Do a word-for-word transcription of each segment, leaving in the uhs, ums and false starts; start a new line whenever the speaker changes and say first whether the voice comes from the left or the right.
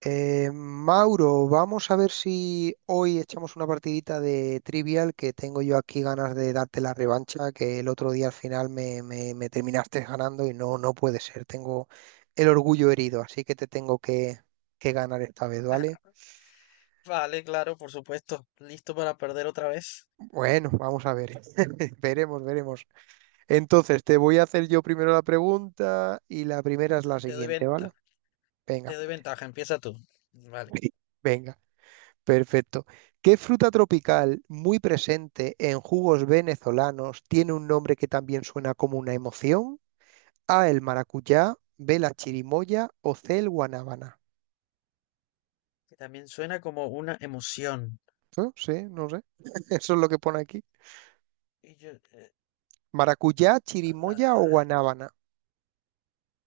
right: Eh, Mauro, vamos a ver si hoy echamos una partidita de Trivial, que tengo yo aquí ganas de darte la revancha, que el otro día al final me, me- me terminaste ganando y no, no puede ser, tengo el orgullo herido, así que te tengo que, que ganar esta vez, ¿vale?
left: Vale, claro, por supuesto. Listo para perder otra vez.
right: Bueno, vamos a ver, veremos, veremos. Entonces, te voy a hacer yo primero la pregunta y la primera es la
left: Eh, Te doy
right: siguiente, ¿vale?
left: venta, te
right: Venga,
left: doy ventaja. Empieza tú. Vale.
right: venga. Perfecto. ¿Qué fruta tropical muy presente en jugos venezolanos tiene un nombre que también suena como una emoción? A, el maracuyá, B, la chirimoya o C, el guanábana.
left: Que también suena como una emoción.
right: No sé, no sé. Eso es lo que pone aquí.
left: Y yo, eh,
right: Maracuyá, chirimoya o
left: la-
right: guanábana.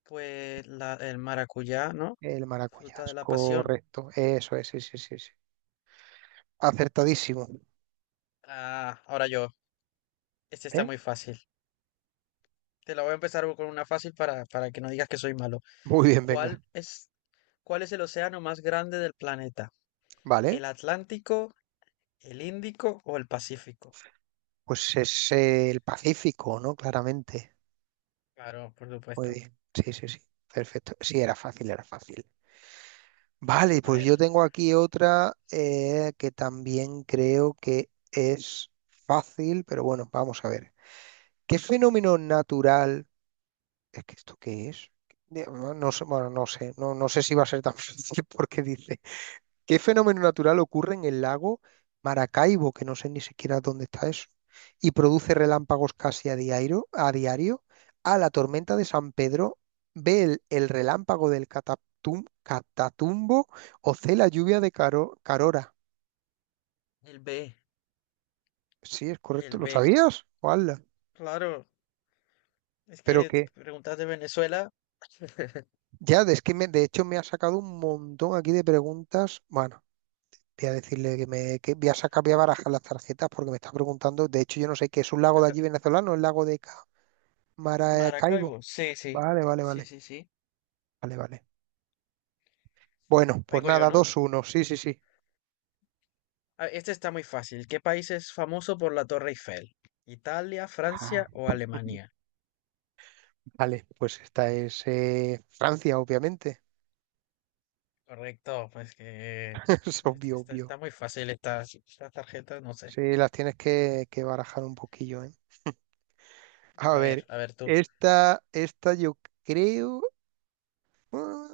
left: pues la, el maracuyá, ¿no?
right: El maracuyá,
left: Fruta
right: es
left: de la pasión.
right: correcto. Eso es, sí, sí, sí, sí. Acertadísimo.
left: Ah, ahora yo. Este está
right: ¿Eh?
left: muy fácil. Te la voy a empezar con una fácil para, para que no digas que soy malo.
right: Muy bien,
left: ¿Cuál
right: venga.
left: es, cuál es el océano más grande del planeta?
right: Vale,
left: ¿El Atlántico, el Índico o el Pacífico?
right: pues es eh, el Pacífico, ¿no? Claramente.
left: Claro, por
right: Muy
left: supuesto.
right: bien. Sí, sí, sí. Perfecto. Sí, era fácil, era fácil. Vale,
left: A a
right: pues
left: ver.
right: yo tengo aquí otra eh, que también creo que es fácil, pero bueno, vamos a ver. ¿Qué fenómeno natural? ¿Es que esto qué es? De- No no sé, bueno, no sé, no, no sé si va a ser tan fácil porque dice, ¿qué fenómeno natural ocurre en el lago Maracaibo, que no sé ni siquiera dónde está eso, y produce relámpagos casi a diario? ¿A diario? A la tormenta de San Pedro, ve el, el relámpago del Catatum- Catatumbo o C la lluvia de Caro- Carora.
left: El B,
right: Sí, es correcto,
left: el
right: ¿lo
left: B,
right: sabías? ¡Hala!
left: claro. Es
right: Pero
left: que te
right: que
left: preguntas de Venezuela,
right: ya, es que me- de hecho me ha sacado un montón aquí de preguntas. Bueno, voy a decirle que me que voy a sacar, voy a barajar las tarjetas porque me está preguntando. De hecho, yo no sé qué es un lago de allí venezolano, el lago de Ca- Maracaibo.
left: Maracaibo. Sí, sí,
right: Vale, vale,
left: sí,
right: vale.
left: sí, sí.
right: Vale, vale. Bueno, pues
left: Vengo yo,
right: nada,
left: ¿no?
right: dos uno, sí, sí, sí.
left: Ah, este está muy fácil. ¿Qué país es famoso por la Torre Eiffel? ¿Italia, Francia
right: Ah,
left: o Alemania?
right: vale, pues esta es eh, Francia, obviamente.
left: Correcto, pues que
right: Es
left: es-
right: obvio,
left: está,
right: obvio.
left: está muy fácil esta, esta tarjeta, no sé.
right: Sí, las tienes que, que barajar un poquillo, ¿eh? A
left: A ver,
right: ver,
left: a ver tú.
right: esta, esta yo creo. ah,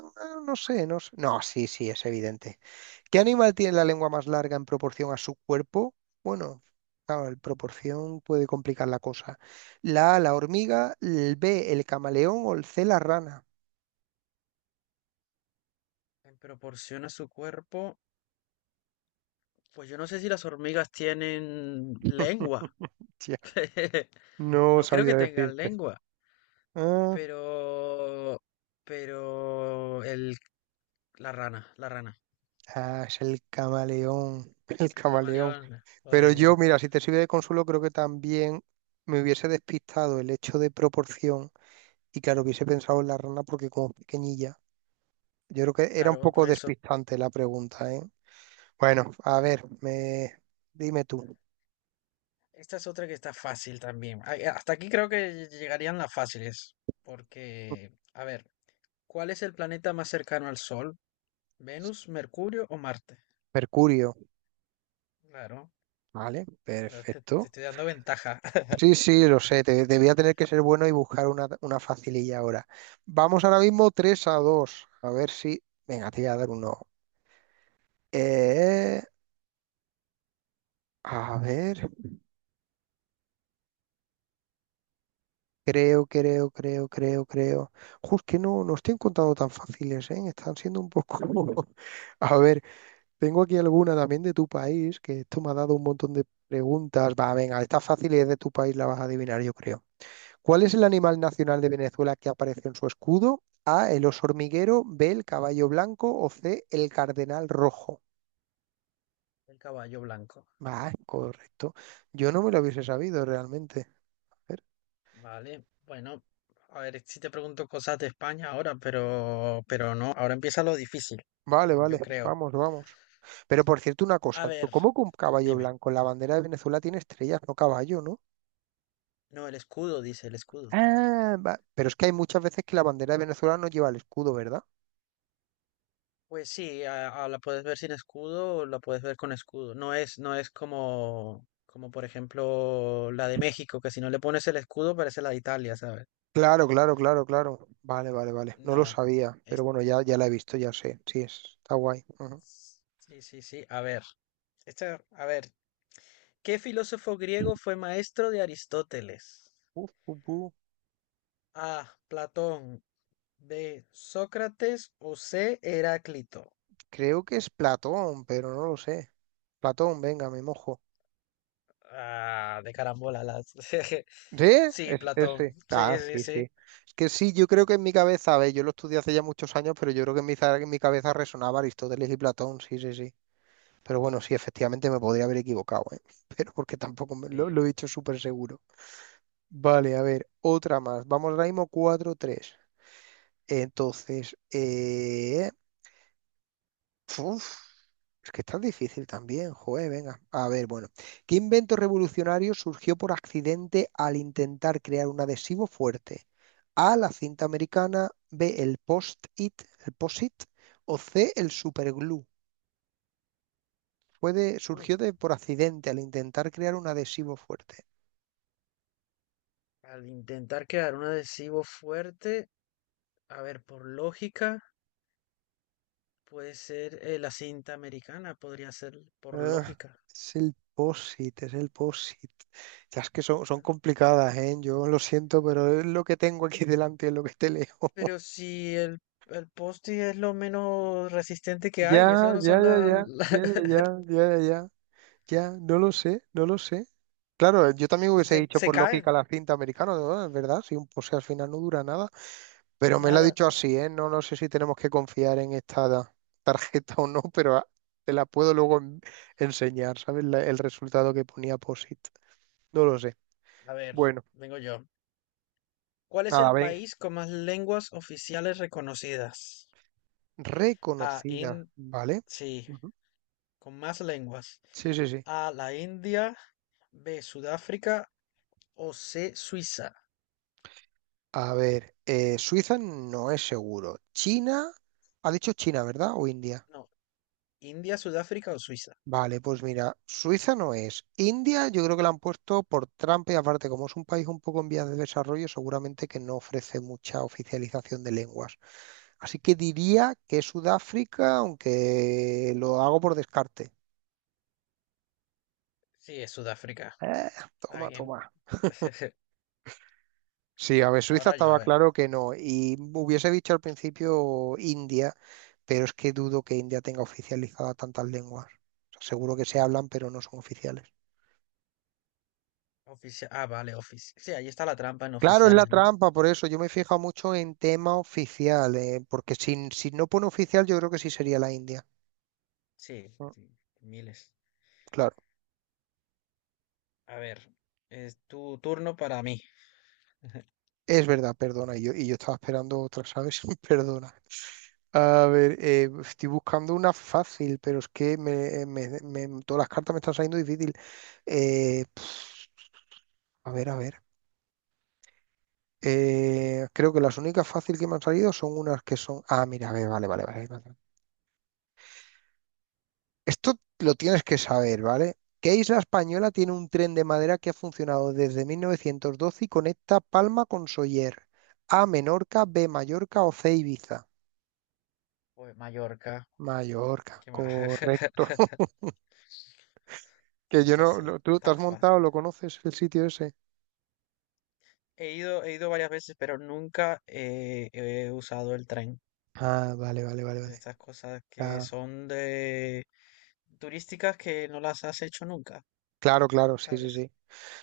right: No sé, no sé. No, sí, sí, es evidente. ¿Qué animal tiene la lengua más larga en proporción a su cuerpo? Bueno, claro, en proporción puede complicar la cosa. La A, la hormiga, el B, el camaleón o el C, la rana.
left: En proporción a su cuerpo, pues yo no sé si las hormigas tienen lengua.
right: Hostia, no
left: No creo que
right: sabía
left: tengan
right: decirte.
left: lengua.
right: Ah,
left: Pero, pero el, la rana, la rana,
right: ah, es el camaleón, el
left: el
right: camaleón.
left: camaleón, o
right: Pero yo,
left: de,
right: mira, si te sirve de consuelo, creo que también me hubiese despistado el hecho de proporción y claro, hubiese pensado en la rana porque como es pequeñilla. Yo creo que era un
left: claro, por
right: poco
left: eso.
right: despistante la pregunta, ¿eh? Bueno, a ver, me... dime tú.
left: Esta es otra que está fácil también. Ay, hasta aquí creo que llegarían las fáciles, porque, a ver, ¿cuál es el planeta más cercano al Sol? ¿Venus, Mercurio o Marte?
right: Mercurio,
left: Claro,
right: ¿vale?
left: pero te, te
right: Perfecto.
left: estoy dando ventaja.
right: Sí, sí, lo sé, te, te voy a tener que ser bueno y buscar una, una facililla ahora. Vamos ahora mismo tres a dos. A ver si... Venga, te voy a dar uno. Eh, a ver, creo, creo, creo, creo, creo. Justo que no, no estoy encontrando tan fáciles, ¿eh? Están siendo un poco... A ver, tengo aquí alguna también de tu país, que esto me ha dado un montón de preguntas. Va, venga, esta fácil es de tu país, la vas a adivinar, yo creo. ¿Cuál es el animal nacional de Venezuela que aparece en su escudo? A, el oso hormiguero, B, el caballo blanco o C, el cardenal rojo.
left: El caballo blanco.
right: Va, correcto. Yo no me lo hubiese
left: Está.
right: sabido realmente. A ver.
left: Vale, bueno, a ver si te pregunto cosas de España ahora, pero, pero no, ahora empieza lo difícil,
right: Vale,
left: mm,
right: vale,
left: yo creo.
right: vamos, vamos. Pero por cierto, una
left: A
right: cosa, ¿tú
left: ver,
right: cómo con caballo
left: dime.
right: blanco? La bandera de Venezuela tiene estrellas, no caballo, ¿no?
left: No, el escudo, dice el escudo.
right: Ah, va- pero es que hay muchas veces que la bandera de Venezuela no lleva el escudo, ¿verdad?
left: Pues sí, a- a la puedes ver sin escudo o la puedes ver con escudo. No es, no es como, como por ejemplo la de México, que si no le pones el escudo parece la de Italia, ¿sabes?
right: Claro, claro, claro, claro. Vale, vale, vale. No lo
left: No.
right: sabía, pero
left: es-
right: bueno, ya, ya la he visto, ya sé. Sí, es- está guay. Ajá.
left: Sí, sí, sí. A ver, esta, a ver, ¿qué filósofo griego fue maestro de Aristóteles?
right: Uf, pu, pu.
left: A, Platón. B, Sócrates. O C, Heráclito.
right: Creo que es Platón, pero no lo sé. Platón, venga, me mojo.
left: Ah, de carambola las.
right: ¿Sí?
left: Sí,
right: Es
left: Platón.
right: ese.
left: Sí,
right: Ah,
left: sí,
right: sí, sí.
left: sí.
right: Es que sí, yo creo que en mi cabeza, a ver, yo lo estudié hace ya muchos años, pero yo creo que en mi, za- en mi cabeza resonaba Aristóteles y Platón, sí, sí, sí. Pero bueno, sí, efectivamente me podría haber equivocado, ¿eh? Pero porque tampoco me- lo,
left: Sí.
right: lo he dicho súper seguro. Vale, a ver, otra más. Vamos ahora mismo cuatro tres. Entonces, eh, uf, es que está difícil también, joder, venga. A ver, bueno, ¿qué invento revolucionario surgió por accidente al intentar crear un adhesivo fuerte? A, la cinta americana, B, el post-it, el post-it, o C, el superglue. Fue de-
left: Mm.
right: surgió de, por accidente al intentar crear un adhesivo fuerte.
left: Al intentar crear un adhesivo fuerte, a ver, por lógica, puede ser eh, la cinta americana, podría ser por
right: Ah,
left: lógica.
right: es el post-it, es el post-it. Ya es que son, son complicadas, ¿eh? Yo lo siento, pero es lo que tengo aquí delante, es lo que te leo.
left: Pero si el, el post es lo menos resistente que hay,
right: Ya,
left: esas no
right: ya,
left: son
right: ya,
left: las...
right: ya, ya, ya, ya, ya, ya, ya, ya, no lo sé, no lo sé. Claro, eh, yo también hubiese
left: se,
right: dicho
left: se
right: por lógica
left: caen.
right: la cinta americana, ¿no? Es verdad, sí, un- pues si al final no dura nada. Pero me lo ha
left: Nada.
right: dicho así, ¿eh? No, no sé si tenemos que confiar en esta da- tarjeta o no, pero ah, te la puedo luego en- enseñar, ¿sabes? La- el resultado que ponía P O S I T. No lo sé.
left: A ver,
right: Bueno,
left: vengo yo. ¿Cuál es
right: nada,
left: el
right: ven,
left: país con más lenguas oficiales reconocidas? A,
right: reconocida,
left: In-
right: ¿vale?
left: sí,
right: Ujú.
left: con más lenguas.
right: Sí, sí, sí.
left: A, la India. B, Sudáfrica. O C, Suiza.
right: A ver, eh, Suiza no es seguro. China, ha dicho China, ¿verdad? ¿O India?
left: No, India, Sudáfrica o Suiza.
right: Vale, pues mira, Suiza no es. India yo creo que la han puesto por trampa y aparte, como es un país un poco en vías de desarrollo, seguramente que no ofrece mucha oficialización de lenguas. Así que diría que es Sudáfrica, aunque lo hago por descarte.
left: Sí, es Sudáfrica.
right: Eh,
left: Está
right: toma,
left: bien.
right: toma. Sí, a ver, Suiza
left: Ahora yo, a
right: estaba
left: ver.
right: claro que no. Y hubiese dicho al principio India, pero es que dudo que India tenga oficializada tantas lenguas. O sea, seguro que se hablan, pero no son oficiales.
left: Oficia- ah, vale, oficial. Sí, ahí está la trampa en
right: Claro, es la
left: oficiales, ¿no?
right: trampa, por eso yo me he fijado mucho en tema oficial, eh, porque si, si no pone oficial, yo creo que sí sería la India.
left: Sí,
right: Mm,
left: sí, miles.
right: claro,
left: A ver, es tu turno para mí.
right: es verdad, perdona, y yo, y yo estaba esperando otra, ¿sabes? Perdona. A ver, eh, estoy buscando una fácil, pero es que me, eh, me- me- todas las cartas me están saliendo difícil. Eh, pf, a ver, a ver. Eh, creo que las únicas fácil que me han salido son unas que son. Ah, mira, a ver, vale, vale, vale. Vale. Esto lo tienes que saber, ¿vale? ¿Qué isla española tiene un tren de madera que ha funcionado desde mil novecientos doce y conecta Palma con Soller? A, Menorca, B, Mallorca o C, Ibiza.
left: Pues Mallorca.
right: Mallorca,
left: ¿Qué más?
right: correcto. Que yo
left: Esta
right: no,
left: sí,
right: no- ¿tú te
left: tan
right: has montado?
left: fácil.
right: ¿Lo conoces el sitio ese?
left: He ido, he ido varias veces, pero nunca eh, he usado el tren.
right: Ah, vale, vale, vale, vale.
left: De estas cosas que
right: Ah,
left: son de turísticas que no las has hecho nunca,
right: claro, claro, sí, sí,
left: ¿sabes?
right: sí.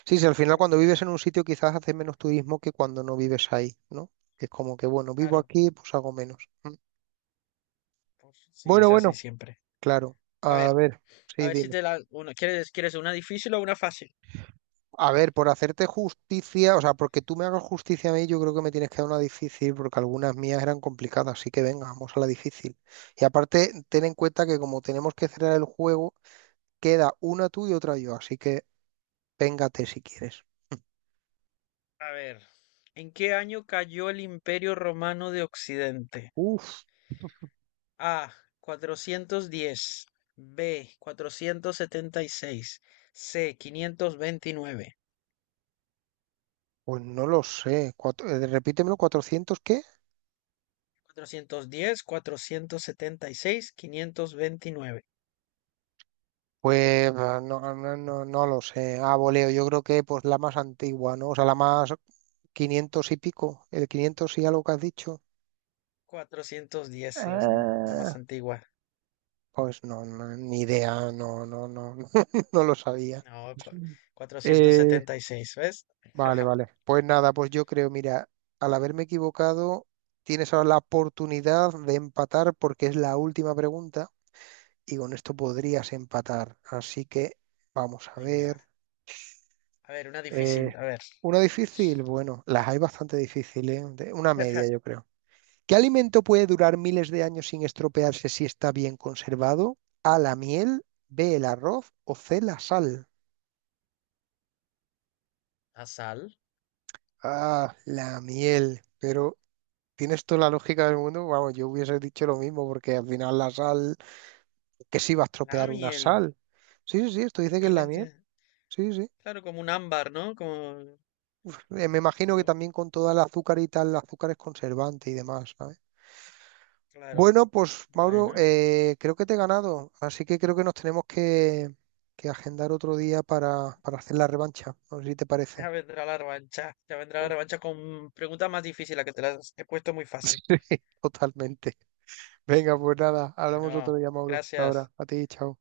right: Sí, sí, al final
left: Como
right: cuando
left: por
right: vives en un
left: ejemplo.
right: sitio quizás haces menos turismo que cuando no vives ahí, ¿no? Que es como que, bueno, vivo
left: Claro,
right: aquí, pues hago menos. Mm.
left: pues sí,
right: Bueno,
left: es así
right: bueno,
left: siempre.
right: claro.
left: A
right: A
left: ver,
right: ver,
left: a
right: sí,
left: ver si
right: dime.
left: te la... Una, ¿quieres, quieres una difícil o una fácil?
right: A ver, por hacerte justicia, o sea, porque tú me hagas justicia a mí, yo creo que me tienes que dar una difícil, porque algunas mías eran complicadas, así que venga, vamos a la difícil. Y aparte, ten en cuenta que como tenemos que cerrar el juego, queda una tú y otra yo, así que véngate si quieres.
left: A ver, ¿en qué año cayó el Imperio Romano de Occidente?
right: Uf,
left: A, cuatrocientos diez. B, cuatrocientos setenta y seis. C, quinientos veintinueve.
right: pues no lo sé. Cuatro- eh, repítemelo, ¿cuatrocientos qué?
left: Cuatrocientos cuatrocientos diez, cuatrocientos setenta y seis, quinientos veintinueve.
right: Pues ah, no, no, no, no lo sé. A voleo, yo creo que pues la más antigua, ¿no? O sea, la más quinientos y pico, el quinientos y algo que has dicho.
left: Cuatrocientos diez era la más
right: Ah,
left: antigua.
right: Pues no, no, ni idea, no, no, no, no lo sabía.
left: No, cuatrocientos
right: Eh,
left: setenta y seis, ¿ves?
right: vale, vale. Pues nada, pues yo creo, mira, al haberme equivocado, tienes ahora la oportunidad de empatar porque es la última pregunta y con esto podrías empatar. Así que vamos a
left: Venga.
right: ver.
left: A ver, una
right: Eh,
left: difícil. A ver.
right: una difícil, bueno, las hay bastante difíciles, ¿eh? De- Una media, yo creo. ¿Qué alimento puede durar miles de años sin estropearse si está bien conservado? A, la miel, B, el arroz o C, la sal.
left: La sal,
right: Ah, la miel. Pero tienes toda la lógica del mundo. Vamos, yo hubiese dicho lo mismo porque al final la sal, ¿que se iba a
left: la
right: estropear una
left: miel,
right: sal? Sí, sí, sí, esto dice que es la
left: miles de...
right: miel. Sí, sí.
left: Claro, como un ámbar, ¿no? Como,
right: Eh, me imagino que
left: como,
right: también con toda la azúcar y tal, el azúcar es conservante y demás, ¿sabes?
left: claro.
right: Bueno, pues Mauro,
left: Bueno.
right: eh, creo que te he ganado, así que creo que nos tenemos que, que agendar otro día para, para hacer la revancha. No sé si te
left: Ya
right: parece.
left: vendrá la revancha, ya vendrá la
right: Uy.
left: revancha con preguntas más difíciles, que te las he puesto muy fácil.
right: Totalmente. Venga, pues nada, hablamos otro
left: Bueno,
right: día, Mauro.
left: gracias.
right: Ahora, a ti, chao.